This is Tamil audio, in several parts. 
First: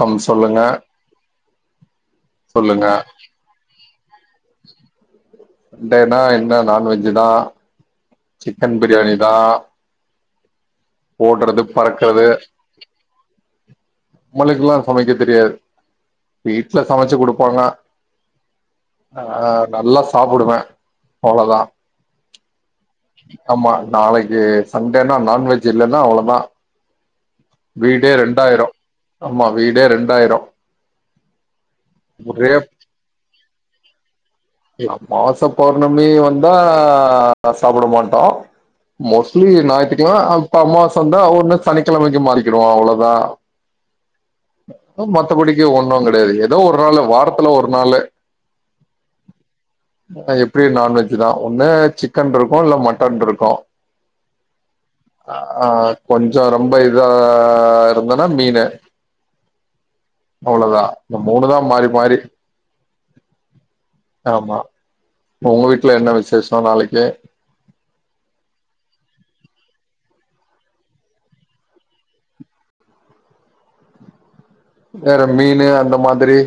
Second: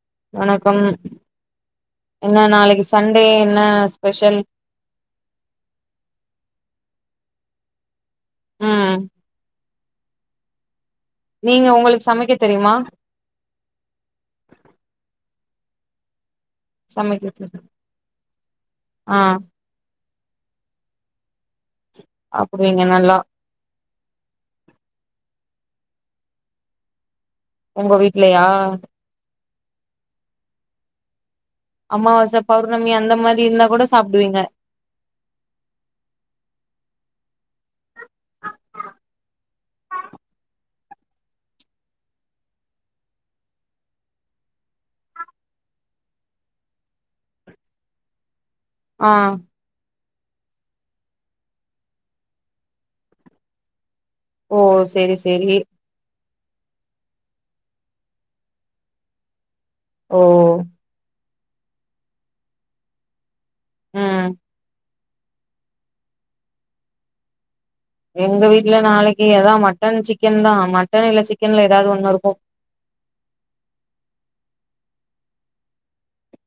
கம் சொல்லுங்க வணக்கம் என்ன நாளைக்கு சொல்லுங்க சண்டே என்ன ஸ்பெஷல் சண்டேனா என்ன நான்வெஜ் தா சிக்கன் ம் பிரியாணி தா ஓட்றது நீங்க உங்களுக்கு பறக்குறது சமைக்க தெரியுமா உங்களுக்குல்லா சமைக்க தெரியாது வீட்ல சமைச்சி சமைக்க தெரியு குடுப்பாங்க ஆ நல்லா சாப்புடுவே அவ்ளதா சாப்பிடுவீங்க நல்லா ஆமா நாளைக்கி சண்டேனா நான்வெஜ் இல்லன்னா அவ்ளதா உங்க வீடே வீட்லயா ரெண்டாயிரு ஆமா வீடே ரெண்டாயிரு அமாவாச ஒரே பௌர்ணமி அந்த மாரி இருந்தா கூட சாப்டுவீங்க அமாவாச பௌர்ணமி வந்தா சாப்ட மாட்டோ மோஸ்ட்லி ஞாயித்துக்கிழமை அப்ப அமாவாச வந்த ஒன்னு சனிக்கெழமைக்கி மாறிக்கிடுவோ அவ்ளதா மத்தபடிக்கி ஒண்ணு கெடையாது ஏதோ ஒரு நாள் வாரத்துல ஒரு நாளு ஆ எப்டியு நான்வெஜ் தா ஒன்னு சிக்கன் இருக்கு இல்ல மட்டன் இருக்கு ஓ செரி செரி ஆ கொஞ்சோ ரொம்ப இதா இருந்தேன்னா மீனு ஓ அவ்ளவுதா இந்த மூணுதா மாறி மாறி ம் ஆமா உங்க வீட்ல என்ன விசேஷோ நாளைக்கு எங்க வீட்ல நாளைக்கி ஏதா மட்டன் சிக்கன்தா மட்டன் இல்ல சிக்கன்ல ஏதாது ஒண்ணு இருக்கு வேற மீனு அந்த மாதிரி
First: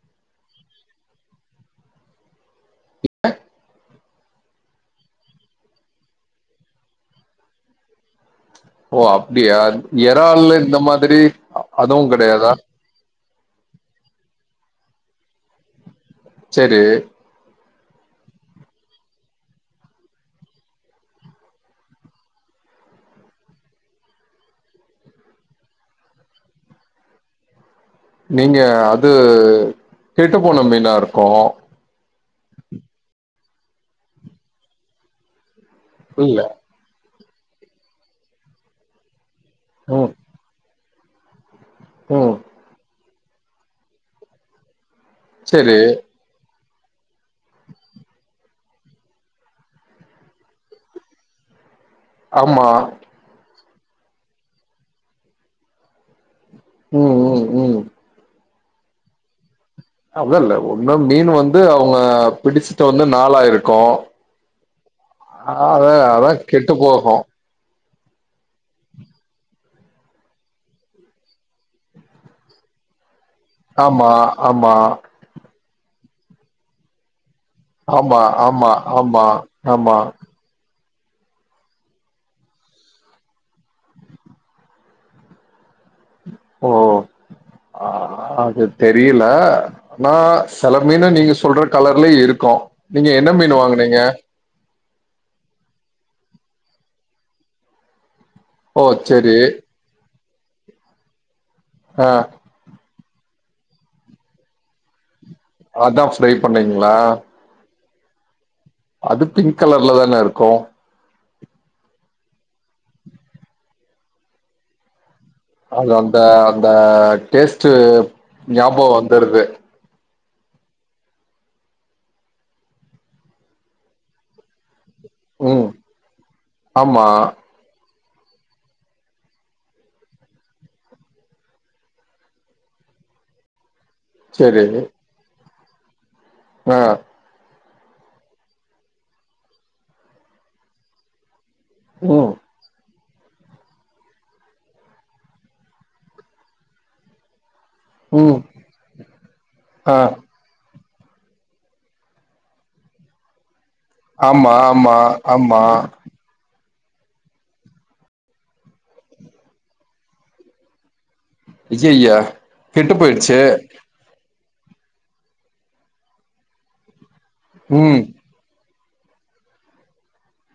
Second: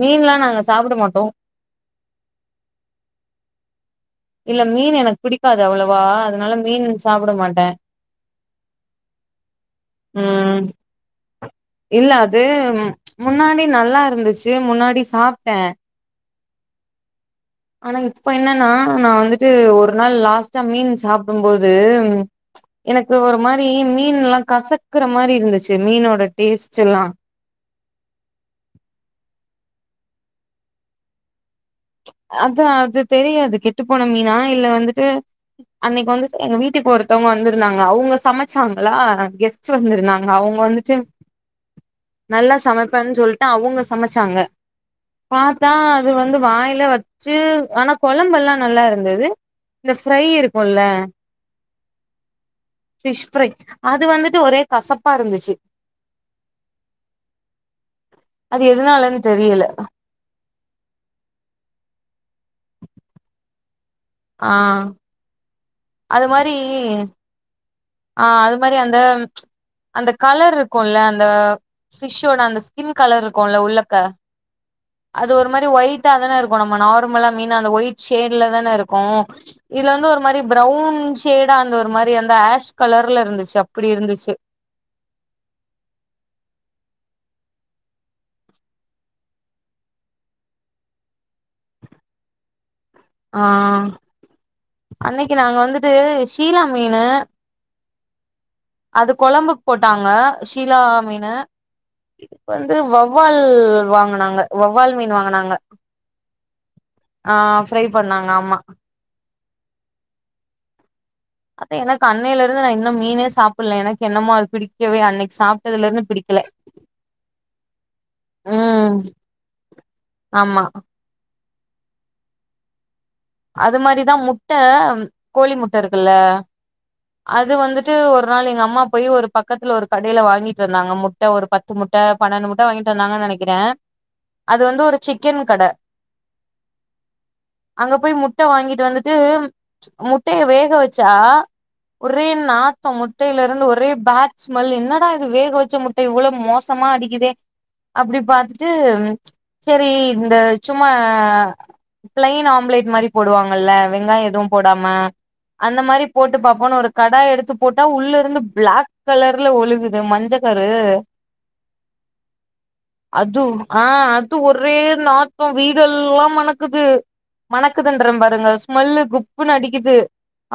மீன்லா நாங்க சாப்ட மாட்டோ இல்ல மீனு எனக்கு பிடிக்காது அவ்ளவா அதனால மீன் சாப்ட மாட்ட ஓ அப்டியா எறாலு ம் இந்த மாதிரி அதுவு இல்ல அது கெடையாதா முன்னாடி நல்லா இருந்துச்சி முன்னாடி சாப்டே சேரி ஆனா இப்ப என்னென்னா நா வந்துட்டு ஒரு நாள் லாஸ்ட்டா மீன் சாப்புடும் போது எனக்கு ஒரு மாரி மீன்லா கசக்கற மாரி இருந்துச்சி மீனோட டேஸ்ட்லா நீங்க அது கெட்டு போன மீனா இருக்கு அதா அது தெரியாது கெட்டு போன மீனா இல்ல வந்துட்டு அன்னைக்கி இல்ல வந்துட்டு எங்க வீட் வீட்டுக்கு ஒருத்தவங்க வந்திருந்தாங்க அவுங்க சமச்சாங்ளா கெஸ்ட் கெஸ்ட் ம் வந்திருந்தாங்க அவுங்க வந்துட்டு ம் நல்லா சமைப்பேன்னு சொல்லிட்டு அவுங்க சமைச்சாங்க பாத்தா சேரி அது வந்து வாய் கைல வச்சி ஆனா கொழம்பு எல்லா நல்லா இருந்தது இந்த ஃப்ரை இருக்குல்ல ஆமா ஃபிஷ் ஃப்ரை அது வந்துட்டு ஒரே கசப்பா இருந்துச்சி ம் ம் ம் அது எதுனாலன்னு தெரியல அதுல்ல ஒன்னு மீனு வந்து அவுங்க பிடிச்சிட்டு வந்து நாளாயிருக்கு ஆ அதா அது அதா மாரி கெட்டு போகு ஆ அது மாரி அந்த அந்த கலர் இருக்குல்ல அந்த ஃபிஷ்ளோட அந்த ஸ்கின் கலர் இருக்குல்ல உள்ளக்க ஆமா ஆமா அது ஒரு மாரி ஒயிட்டா தானே இருக்கு இப்ப நம்ம நார்மலா மீன் அந்த ஒயிட் ஆமா ஷேட்ல ஆமா தானே இருக்கு ஆமா இதுல ஆமா வந்து ஒரு மாரி ப்ரவுன் ஷேடா அந்த ஒரு மாரி அந்த ஆஷ் கலர்ல இருந்துச்சி அப்டி இருந்துச்சி ஓ ஆ அது தெரியல ஆனா செல மீனு நீங்க சொல்ற கலர்லையு இருக்கு நீங்க என்ன ஆ மீன் வாங்குனீங்க அன்னைக்கி நாங்க வந்துட்டு சீலா மீனு ஓ அது செரி கொழம்புக் போட்டாங்க ஷீலா மீனு ஆ வந்து வவ்வால் வாங்கனாங்க வவ்வால் மீன் வாங்கனாங் அதா ஃப்ரை பண்ணீங்களா ஃப்ரை பண்ணாங்க அம்மா அது பிங் கலர்ல தான இருக்கும் அத எனக்கு அன்னையில இருந்து நா இன்னு மீனே சாப்டல எனக்கு என்னமோ அது பிடிக்கவே அன்னைக்கு சாப் அது அந்த அந்த டேஸ்ட்டு ஞாபக ம் வந்துருது ஆமா அது மாரிதா முட்ட கோழி ம் முட்ட இருக்குல்ல ஆமா அது வந்து வந்து ஒரு நாள் எங்க அம்மா போய் ஒரு பக்கத்துல ஒரு கடையில வாங்கிட்டு வந்தாங்க முட்ட ஒரு பத் முட்ட பன்னெண்டு முட்ட வாங்கிட்டு வந்தாங்கனு நினைக்கிற அது செரி வந்து ஒரு சிக்கன் கட அ அங்க போய் முட்ட வாங்கிட்டு வந்துட்டு முட்டய வேக வச்சா ஒரே ம் நாத் முட்டையில இருந்து ஒரே பேட் ஸ்மெல் என்னடா இது வேக வச்ச முட்ட இவ்வளவு மோசமா அடிக்குதே அப்டி ம் பாத்துட்டு சேரி ஆ இந்த சும்மா பிளைன் ஆம்பலேட் மாரி போடுவாங்கல்ல வெங்காயோ எது ஆமா போடாம ஆமா ஆமா அந்த மாரிப் போட்டு பாப்போம்னு ஒரு கடா எடுத்து போட்டா உள்ள இருந்து பிளாக் கலர்ல ஒழுகுது மஞ்ச கரு ஐஐய கெட்டு போயிருச்சு அது ஆ அது ஒரே நாத்தோ வீடெல்லா மணக்குது ம் மணக்குதன்ற பாருங்க ஸ்மெல்லு குப்புன்னு அடிக்குது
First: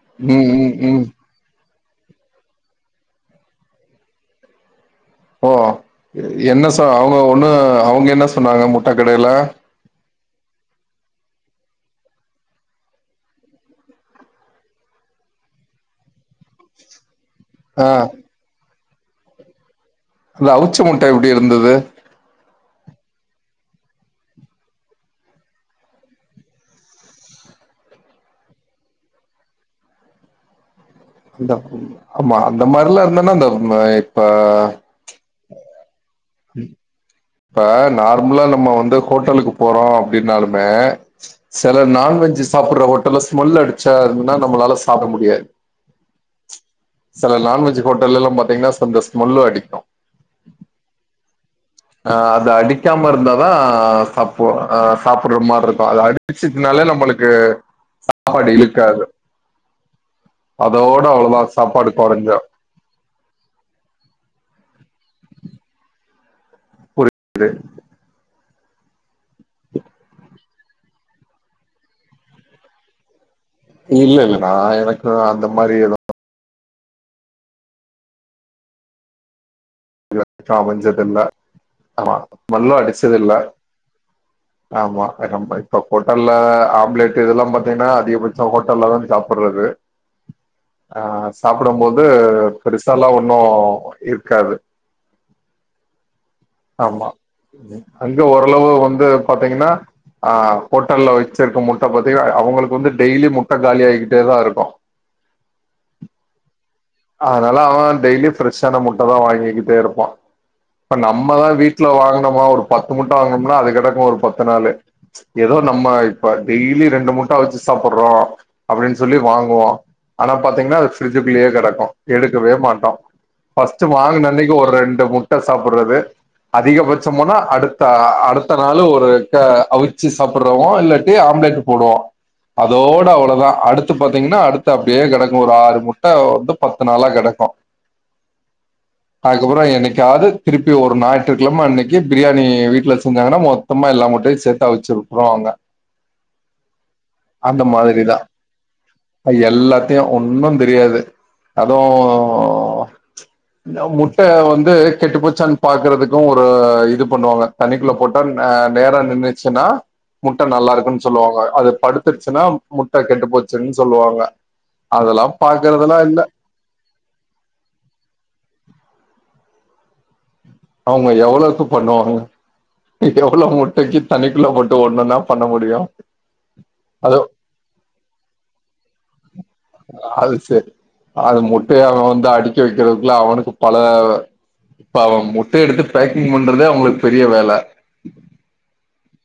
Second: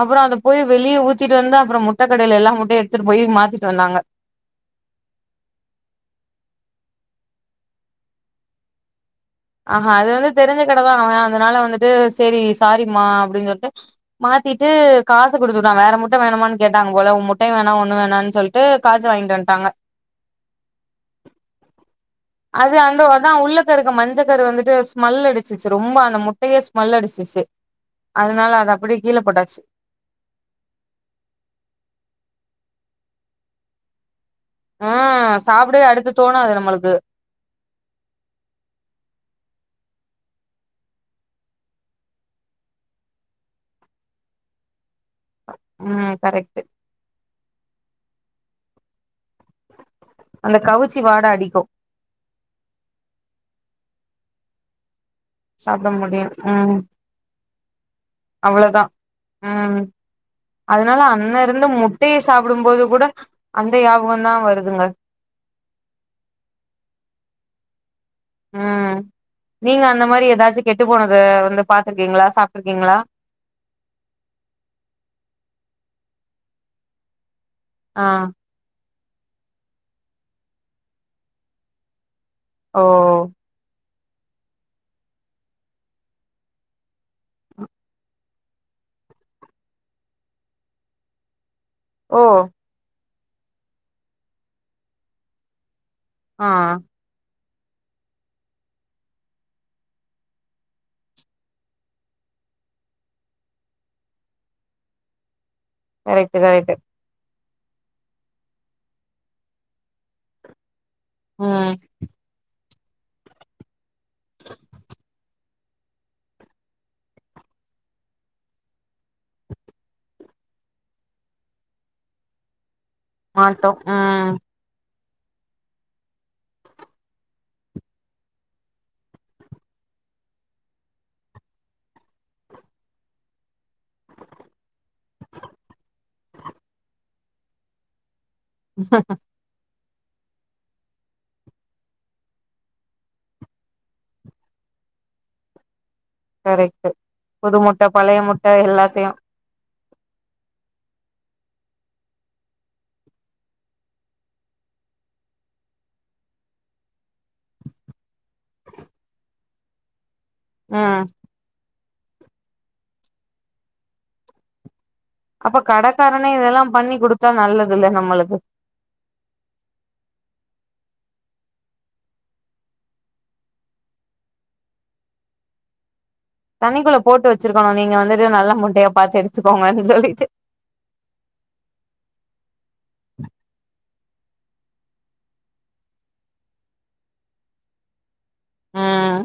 அப்பறோ அத ம் போயி ம் வெளியே ம் ஊத் சுத்திட்டு வந்து அப்பறோ முட்ட கடயில எல்லா முட்டயு எடுத்துட்டு போய் மாத்திட்டு வந்தாங்க ஓ என்ன சொ அவுங்க ஒண்ணு அவுங்க என்ன சொன்னாங்க முட்ட கடையில ஆஹா அது வந்து தெரிஞ்ச கட தா அவ அதனால வந்துட்டு சேரி சாரிம்மா அப்டின்னு சொல்ட்டு மாத்திட்டு காசு குடுத்துட்டா வேற மட்டு வேணுமான்னு கேட்டாங்க போல முட் முட்டையு வேணா ஆ ஒண்ணு வேணானு சொல்ட்டு காசு வாங்கிட்டு வன்டாங்க அந்த அவுச்ச முட்ட எப்டி இருந்தது அது அந்த அதா உள்ளக்க இருக்க மஞ்ச க்கரு வந்துட்டு ஸ்மெல் அடிச்சிச்சு ரொம்ப அந்த முட்டயே ஸ்மெல் அடிச்சிச்சு அதுனால அது அப்டியே கீழ போட்டாச்சு அந்தப் ஆமா அந்த மாரிலா இருந்தனா அந்த மா இப்ப அ சாப்டவே அடுத்து தோணாது நம்மளுக்கு இப்ப நார்மலா நம்ம வந்து ஹோட்டலுக்கு போறோ அப்டின்னாலுமே சில நான்வெஜ் சாப்ற ஹோட்டல்ல ஸ்மெல் அடிச்சா நம்மளால சாப்ட முடியாது ம் கரெக்ட் சில நான்வெஜ் ஹோட்டல்ல எல்லா பாத்தீங்கன்னா சொந்த ஸ்மெல்லு அடிக்கு அந்த கவுச்சி வாட அடிக்கு ஆ அது அடிக்காம இருந்தாதா சாப் அப்போ அ சாப்டுற மாரி இருக்கு சாப்ட அது முடியு அடிச்சதுனாலே நம்மளுக்கு சாப்பாடு அவ்வளதா இழுக்காது ம் அதனால அதோட அண்ண அவ்ளோதா இருந்து சாப்பாடு முட்டையை கொறஞ்சு சாப்பிடும்போது கூட அந்த யாபகம்தா வருதுங்க [unintelligible] ம் நீங்க அந்த மாரி ஏதாச்சு கெட்டு போனது வந்து பாத்துருக்கீங்களா சாப்ட்டுருக்கீங்களா இல்ல இல்ல நா எனக்கு அந்த மாதிரி ஏது ஆ இதத்தா அமஞ்சது இல்ல அ ஸ்மல்லு ஓ அடிச்சது இல்ல ஆமா நம்ப இப்ப ஹோட்டல்ல ஆம்லெட் இதெல்லா பாத்தீங்கன்னா அதிகபட்சோ ஹோட்டல்தான சாப்புட்றது அ சாப்புடும்போது ஓ பெருசால்லா ஒன்னு இருக்காது ஆ ஆமா, அங்க ஓரளவு வந்து பாத்தீங்கனா ஆ ஹோட்டல்ல வச்சிருக்க முட்ட பத்திங்கனா அவங்களுக்கு வந்து டெய்லி முட்ட காலியா ஆகிக்கிட்டதா இருக்கு கரெக்ட் கரெக்ட் அதனால அவ டெய்லி ஃப்ரெஷ்ஷான முட்டதா வாங்கிக்கிட்டே இருப்பா இப்ப நம்மதா ம் வீட்ல வாங்கனோமா ஒரு பத்து முட்டை வாங்கோம்னா அது கெடக்கு ஒரு பத்து நாளு எதோ நம்ம இப்ப டெய்லி ரெண்டு முட்ட அவுச்சு சாப்புட்றோ அப்டின் சொல்லி வாங்குவோ ஆனா பாத்தீங்னா அது பிரிட்ஜுக்குள்ளயே கெடக்கு எடுக்கவே மாட்டோ மாட்டோ ஃபர்ஸ்ட் வாங்கன ம் அன்னைக் ஒரு ரெண்டு முட்ட சாப்புட்றது அதிகபட்சம் போனா அடுத்த அ அடுத்த நாளு ஒரு க அவிச்சு சாப்புட்றமோ இல்லாட்டி ஆம்லேட் போடுவோ அதோட அவ்வளதா அடுத்து பாத்தீங்னா அடுத்து அப்டியே கெடக்கு ஒரு ஆறு முட்ட வந்து பத்து நாளா கெடக்கு ஹ அதுக்கப்பறோ என்னைக்காது திருப்பி ஒரு ஞாயிற்றுக்கிழமை அன்னைக்கு பிரியாணி வீட்டில் செஞ்சாங்கனா மொத் மொத்தமா எல்லா முட்டையு சேத்து அவிச்சு வுட்டுருவாங்க கரெக்ட் புது முட்டை மாதிரிதா பழைய முட்டை எல்லாத்தையு அது எல்லாத்தையு ஒன்னு தெரியாது அதும் இந்த முட்டை வந்து கெட்டுப்போச்சான்னு பாக்குறதுக்கு ஒரு இது பண்ணுவாங்க தனிக்குள்ள போட் முட்டை அ நேரா நின்னுச்சுன்னா முட்டை நல்லா ம் இருக்குன்னு சொல்லுவாங்க, அது படுத்துருச்சுனா முட்டை கெட்டு போச்சுன்னு சொல்லுவாங்க அதெல்லா அப்ப பாக்குறதெல்லா இல்ல கடக்காரனே இதெல்லா பண்ணி குடுத்தா நல்லதுல்ல நம்மளுக்கு அவங்க எவ்ளோவுக்கு பண்ணுவாங்க எவ்ளோ முட்டைக்கி தண்ணிக்குள்ள போட்டு ஒன்னொன்னா பண்ண முடியு தண்ணிக்குள்ள அது போட்டு வச்சிருக்கோணு நீங்க வந்துட்டு நல்ல முட்டையா பாத்து எடு அது சேரி, அது முட்ட அவ வந்து அடுக்கி வைக்கிறதுக்குள்ள அவனுக்கு பல பாவம் முட்டை எடுத்து பேக்கிங் பண்றதே அவங்களுக்கு பெரிய வேல ம்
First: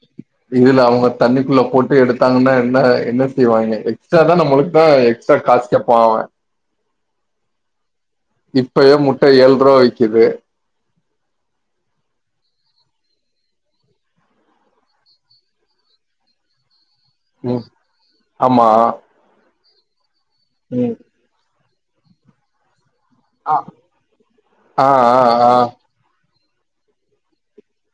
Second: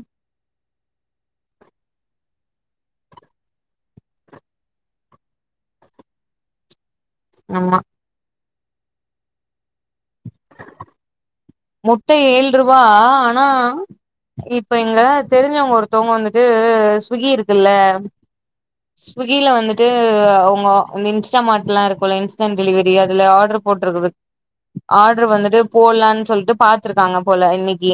இதுல அவங்க தண்ணிக்குள்ள போட்டு எடுத்தாங்கன்னா என்ன என்ன செய்வாங்க எக்ஸ்ட்ராதா நம்மளுக்குதா எக்ஸ் எக்ஸ்டா காசு கேப்பா அவ ஆமா இப்பயே முட்ட ஏழு ரூவா விக்குது முட்ட ஏழு ரூவா ஆனா இப்ப இங்க தெரிஞ்சவங்க ஒருத்தவங்க வந்துட்டு ஸ்விகி ம் இருக்குல்ல ஆமா ஸ்விகில வந்துட்டு அவங்க ம் அந்த இன்ஸ் இன்ஸ்டா மார்ட்லா இருக்கும்ல இன்ஸ் அமேசான் டெலிவரி அதுல ஆ ஆர்டர் போட்டிருக்குது ஆ ஆ ஆர்டர் ஆ. வந்துட்டு போட்லானு சொல் ட்டு பாத்துருக்காங்க போல இன்னைக்கி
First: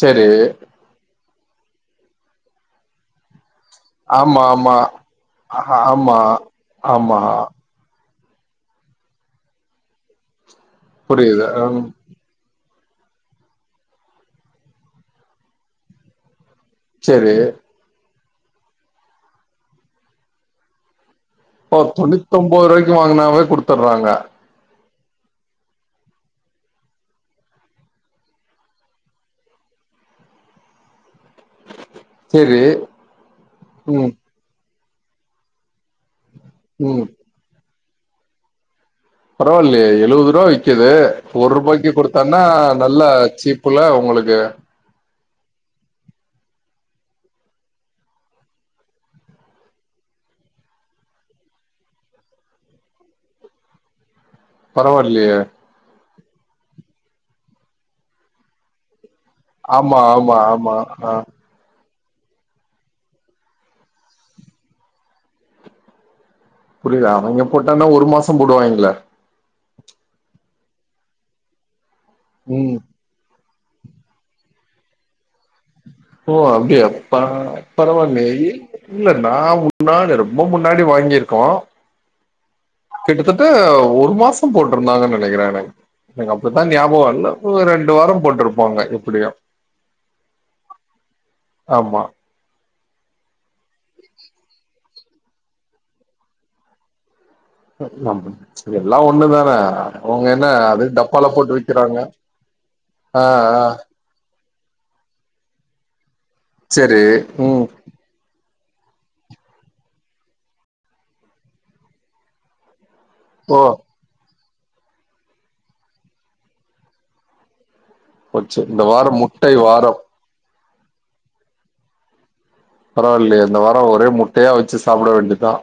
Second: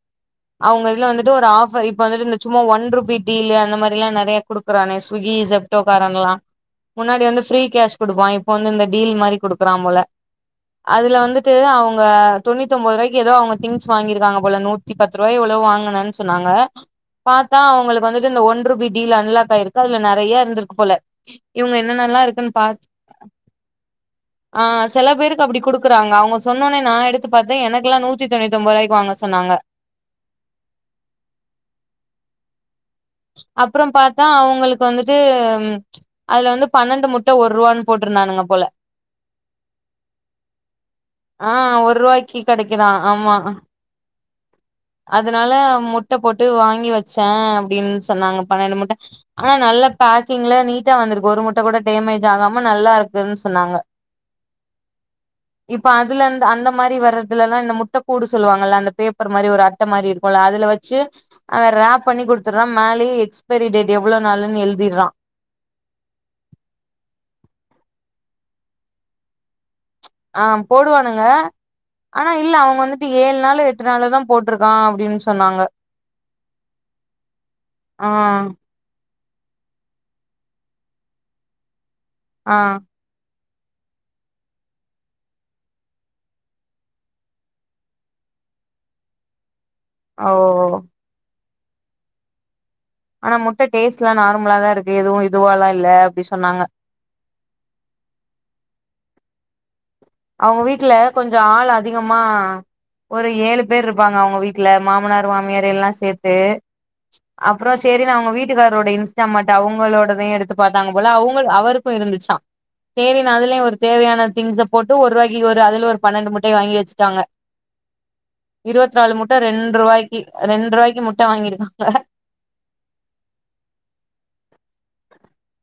சேரி அவங்க இதுல வந்துட்டு ஒரு ஆஃபர், இப்ப வந்துட்டு இந்த சும்மா ஒன் ரூபி டீல் அந்த மாரி எல்லா நறைய ஆமா ஆமா குடுக்குறானே ஸ்விகி ஆஹா, ஆமா ஜெப்டோகாரன்ல்லா ஆமா முன்னாடி வந்து ஃப்ரீ கேஷ் குடுப்பா, இப்ப வந்து இந்த டீல் மாரி குடுக்குறா போல அதுல புரியுது வந்துட்டு ம் அவங்க தொண்ணூத்திஒம்போது ரூவாய்க்கு ஏதோ அவங்க திங்ஸ் வாங்கிருக்காங்க போல நூத்தி பத்து ரூபாய்யோ எவ்ளோ வாங்கனன்னு சொன்னாங்க சரி பாத்தா அவங்களுக்கு வந்துட்டு இந்த ஒன்ரூபி டீல் அன்லாக் ஆயிருக்கு அதுல நெறைய இருந்திருக்கு போல இவங்க ஓ என்னென்னல்லா இருக்குன்னு தொண்ணூத்தொன்போது பாத் ரூவாய்க்கு வாங்கினாவே குடுத்தட்றாங்க ஆ செல பேருக்கு அப்டி குடுக்குறாங்க அவ்ங்க சொன்னோனே நா எடுத் த்து பாத்தே எனக்குலா நூத்தி தொண்ணுத்தி ஒன்போது ரூவாய்க்கு வாங்க சொன்னாங்க சேரி அப்றோம் பாத்தா அவுங்களுக்கு வந்துட்டு அதுல வந்து ம் பன்னெண்டு முட் ட்ட ஒர்ருவான்னு போட்ருந்தானுங்க போல பரவால்லையே எழுவது ரூவா விக்குது ஒரு ஆ ரூபாய்க்கு ரூவாய்க்கு குடுத்தான்னா கெடைக்குதா நல்ல சீப்புல ஒங்களுக்கு அதுனால முட்ட போட்டு வாங்கி வச்சே அப்டின்னு சொன்னாங்க பன்னெண்டு முட்ட ஆனா நல்ல பேக்கிங்ல நீட்டா வந்துருக்கு ஒரு முட்ட கூட டேமேஜ் ஆகாம நல்லா இருக்குன் சொன்னாங்க [inaudible] பரவால்லியே இப்ப அதுலந்து அந்த மாரி வர்றதுல லாம் இந்த முட்ட கூடு சொல்லுவாங்கள்ல அந்த பே பர் மாரி ஒரு அட்ட ஆமா மாரி ஆமா இருக்கும்ல அதுல ஆமா வச்சு ஆ அத ராப் பண்ணி குடுத்துட்றா மேலயும் எக்ஸ்பைரி டேட் எவ்ளோ நாளுன்னு எழுதிர்றா புரியல அவங்கே போட்டானா ஒரு மாசோ போடுவாங்கெளே ஆ போடுவானுங்க ஆனா இல்ல ம் அவ்ங்க வந்து இது ஏழு நாள் எட்டு நாளோதா போட்ருக்கா அப்டின்னு சொன்னாங்க ஓ அப்டியா பா ஆ பரவால்லயே ய் இல்ல நா முன்னாடி ரொம்ப முன்னாடி வாங்கிருக்கோ ஆ கிட்டத்தட்ட ஒரு மாசோ போட்ருந்தாங்கன்னு நெனக்கிறே எனக் எனக்கு அப்பத்தா ஞாபகம் என்னப்பு ரெண்டு வாரோ போட்ருப்பாங்க எப்டியும் அவ்வோ ஆமா ஆனா முட்ட டேஸ்ட் லாம் நார்மலா தான் இருக்கு எதுவும் இதுவா லாம் இல்ல அப்டி சொன்னாங்க நம்பு இதெல்லா ஒண்ணு வேணா அவுங்க வீட்ல கொஞ்சோ ஆளு அதிகமா ஆ ஒரு ஏழு ஆ பேர் இருப் ப்பாங்க அவுங்க வீட்ல மாமனார் மாமியார் எல்லா சேத்து செரி ம் அப்றோம் ச்சு தேரினு அவ்ங்க வீட்டுக்காரோட இன்ஸ்டாமாட் அவங்களோடதையும் எடுத்து பாத்தாங்க போல அவுங்க அவருக்கு இருந்துச்சா சேரினு ஓ அதுலயு ஒரு தேவையான திங்ஸ போட்டு ஒருவாக்கி இவரு அதுல ஒரு பன்னெண்டு முட்டய வாங்கி வச்ட்டாங்க போச்சு இந்த இருவத்து நாலு வாரம் முட்ட முட்டை வாரம் ரெண்ட்ருவாய்க்கு ரெண்ட்ருவாய்க்கு முட்ட வாங்கிருக்காங்க பரவால்லையே இந்த வாரோ ஒரே முட்டையா வச்சு சாப்ட வேண்டிதா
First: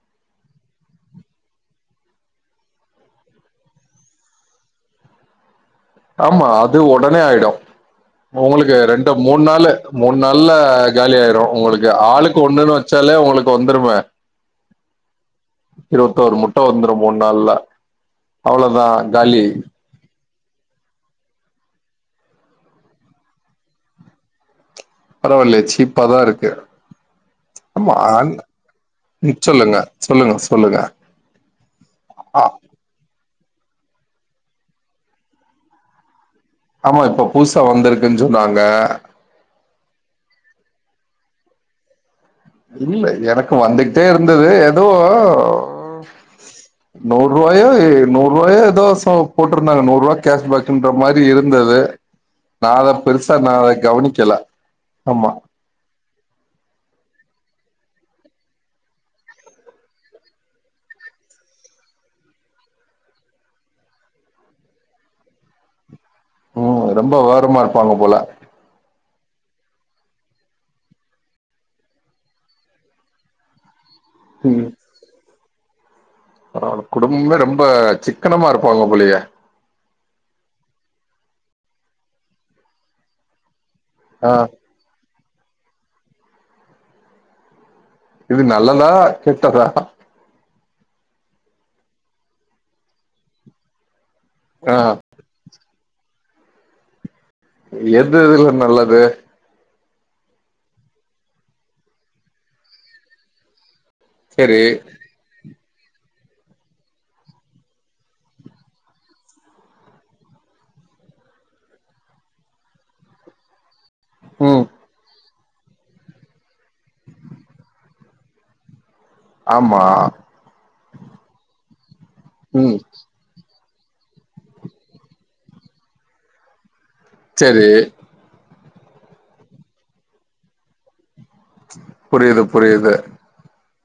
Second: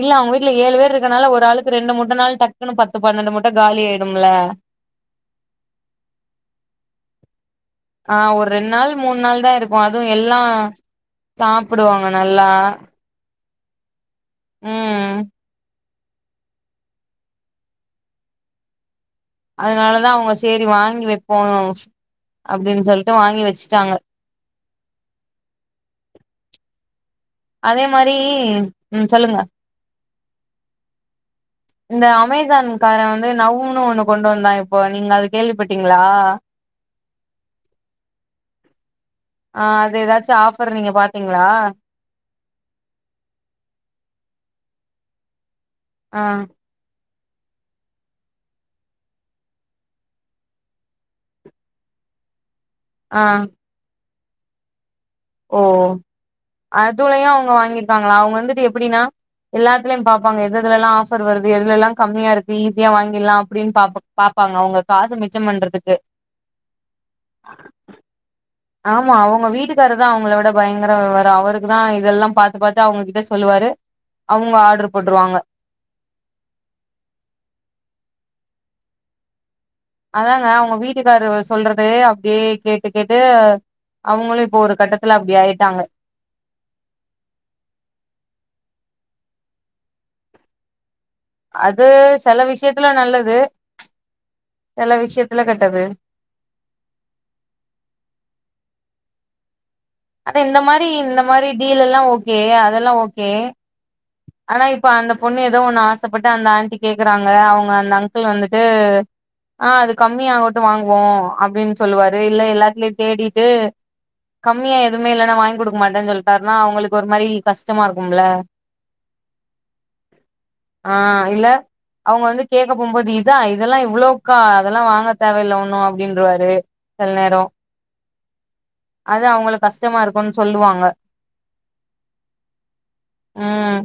இல்ல அவுங்க வீட்ல ஏழு வேர் இருக்கனால ஒரு ஆளுக்கு ரெண்டு முட்டனாலும் டக்குனு பத்து பன்னெண்டு முட்ட காலி ஆயிடும்ல [inaudible] ஆமா அது ஒடனே ஆயிடு ஆ ஒரு உங்களுக்கு நாள் ரெண்டு நாள் மூணு தா நாளு இருக்கு அதுவு மூணு எல்லா நாள்ல காலி ஆயிரும் உங்களுக்கு சாப்டுவாங்க ஆளுக்கு நல்லா ஒண்ணுன்னு வ வச்சாலே உங்களுக்கு வந்துருமே ம் ம் இருவத்தோரு முட்ட வந்துரும் மூண் நாள்ல அவ்ளோதா காலி அதனாலதா அவுங்க சேரி வாங்கி வெப்போம் அப்டின்னு சொல்ட்டு வாங்கி வெச்ட்டாங்க பரவால்லையே சீப்பாதாருக்கு அதே மாரி அம்மான் ம் சொல்லுங்க சொல்லுங்க சொல்லுங்க இந்த ஆ அமேசான் காரே வந்து நவ்னு ஒண்ணு கொண்டு வந்தா இப்போ நீங்க அத கேள்விப்பட்டீங்களா ஆமா இப்ப புதுசா வந்துருக்குன்னு சொன்னாங்க ஆ அது ஏதாச்சும் ஆஃபர் நீங்க பாத்தீங்களா இல்ல எனக்கு வந்துட்டே இருந்துது எதோ ஓ ஆ நூர் ருவாயோ நூர் ருவாயோ ஏதோ சொ போட்ருந்தாங்க நூறு ருவா கேஷ் பேக்குன்ற மாரி இருந்துது [inaudible] நா அதா ஆ பெருசா நா அத கவனிக்கல ஆமா ஓ அதுலயா அவுங்க வாங்கிருக்காங்களா அவுங்க வந்துட்டு எப்டின்னா எல்லாத்துலயு பாப்பாங்க எது எதுல எல்லா ஆஃபர் வருது எதுல்லா கம்மியா இருக்கு ஈஸியா வாங்கிடலா அப்டின்னு பாப் பாப்பாங்க அவுங்க காச மிச்சம் பண்றதுக்கு ம் ரொம்ப விவரமா இருப்பாங்க போல ஆமா அவங்க வீட்டுக்கு வீட்டுக்காரு தா அவங்கள விட பயங்கர விவரோ அவருக்கு தா இதெல்லா பாத்து பாத்து அவுங்ககிட்ட சொல்லுவாரு அவுங்க ஆர்ட்ரு போட்டுருவாங்க ஆ குடும்பமே ரொம்ப சிக்கனமா இருப்பாங்க போலியே அதாங்க அவங்க வீட்டுக்காரு சொல்றது அப்டியே கேட்டு கேட்டு ஆ அவங்களு இப்போ ஒரு கட்டத் ல அப்டி ஆயிட்டாங்க இது நல்லதா கெட்டதா அது சில விஷயத்துல நல்லது ஆ சில விஷயத்துல கெட்டது எது இதுல நல்லது அத இந்த மாரி இந்த மாரி டீல் எல்லா ஓகே அதெல்லா ஓகே சரி ஆனா இப்ப அந்த பொண்ணு ஏதோ ஒண்ணு ஆசப்பட்டு அந்த ஆண்டி கேக்குறாங்க அவுங்க அந்த அங்கிள் வந்துட்டு ஆ அது கம்மியாகட்டு வாங்குவோ அப்டின்னு சொல்லுவாரு இல்ல எல்லாத்லயு தேடிட்டு ம் கம்மியா எதுவுமே இல்லன்னா வாங்கி கொடுக்க மாட்டேன்னு சொல்லிட்டாருன்னா அவுங்களுக்கு ஒரு மாரி கஷ்டமா இருக்கும்ல ஆமா ஆ இல்ல அவுங்க வந்து கேட்க ம் போகுபோது இப் இதா இதெல்லா இவ்ளோக்கா அதெல்லா வாங்க தேவயில்ல ஒண்ணு அப்டின்றுவாரு சில நேர சே இது அவுங்களுக்கு கஷ்டமா இருக்கும்னு சொல்லுவாங்க புரியுது புரியுது ம்